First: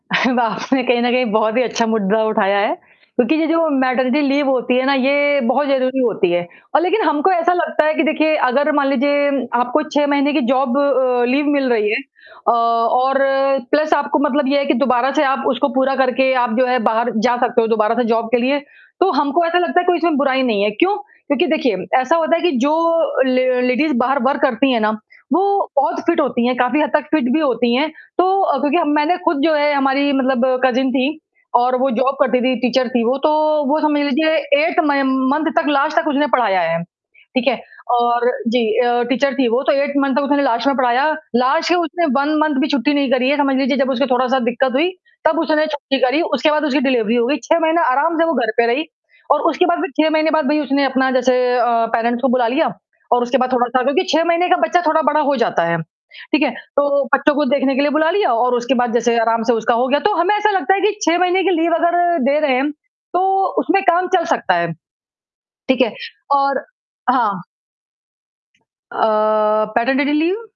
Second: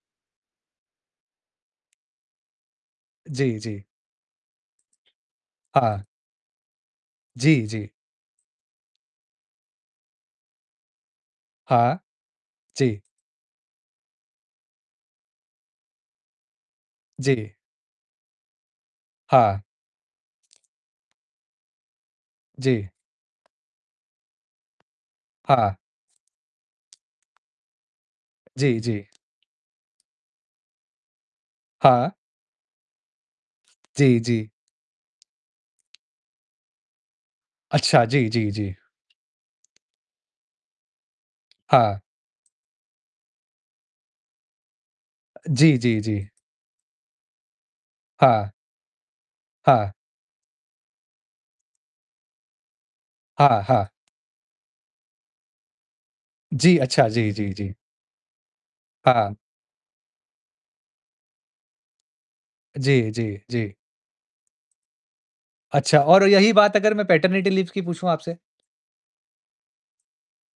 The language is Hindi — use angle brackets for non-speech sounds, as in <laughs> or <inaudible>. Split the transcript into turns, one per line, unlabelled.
<laughs> आपने कहीं न कहीं बहुत ही अच्छा मुद्दा उठाया है, क्योंकि ये
जी,
जो
जी।
मैटरनिटी लीव होती है ना, ये बहुत ज़रूरी
हाँ।
होती है और लेकिन हमको ऐसा
जी,
लगता
जी।
है कि देखिए अगर मान लीजिये आपको 6 महीने की जॉब अ, लीव मिल रही
हाँ,
है अ,
जी।
और प्लस आपको मतलब ये है कि दोबारा से आप उसको पूरा करके आप जो है, बाहर जा
जी।
सकते हो दोबारा से जॉब के लिए, तो हमको ऐसा
हाँ।
लगता है कोई इसमें कोई बुराई नहीं है क्यों? क्योंकि देखिए। ऐसा होता है कि
जी।
जो ले लेडीज बाहर वर्क करती हैं ना, वो
हाँ।
बहुत फिट होती हैं, काफ़ी हद तक फिट भी होती हैं, तो
जी,
क्योंकि
जी।
मैंने खुद जो है, हमारी मतलब कज़िन थी और वो
हाँ।
जॉब करती थी, टीचर थी वो, तो वो समझ
जी,
लीजिये
जी।
8th तक, लास्ट तक उसने पढ़ाया है, ठीक है,
अच्छा जी,
और
जी,
जी
जी।
अ, टीचर थी वो, तो 8th तक उसने लास्ट में पढ़ाया, लास्ट के
हाँ।
उसने 1 मंथ भी छुट्टी नहीं करी। ये समझ लीजिए जब उसको थोड़ा-सा दिक्कत हुई, तब उसने
जी,
छुट्टी
जी,
करी
जी।
उसके बाद उसकी डिलीवरी हो गयी। 6 महीने आराम से वो
हाँ।
घर पे रही और उसके बाद फिर
हाँ।
6 महीने बाद भई उसने अपना जैसे अ, पेरेंट्स को बुला लिया और उसके बाद
हाँ,
थोड़ा सा
हाँ।
क्योंकि 6 महीने का बच्चा थोड़ा बड़ा हो जाता है, ठीक है,
जी,
तो
अच्छा, जी,
बच्चों को
जी, जी।
देखने के लिए बुला लिया और उसके बाद जैसे
हाँ।
आराम से उसका हो गया तो हमें ऐसा लगता है कि 6 महीने की लीव अगर दे रहे हैं,
जी, जी,
तो
जी।
उसमें काम चल सकता है, ठीक है?
अच्छा और यही
और
बात अगर मैं
हाँ।
पैटरनिटी लीव्स की पूछूँ आपसे?
अ, पैटरनिटी लीव?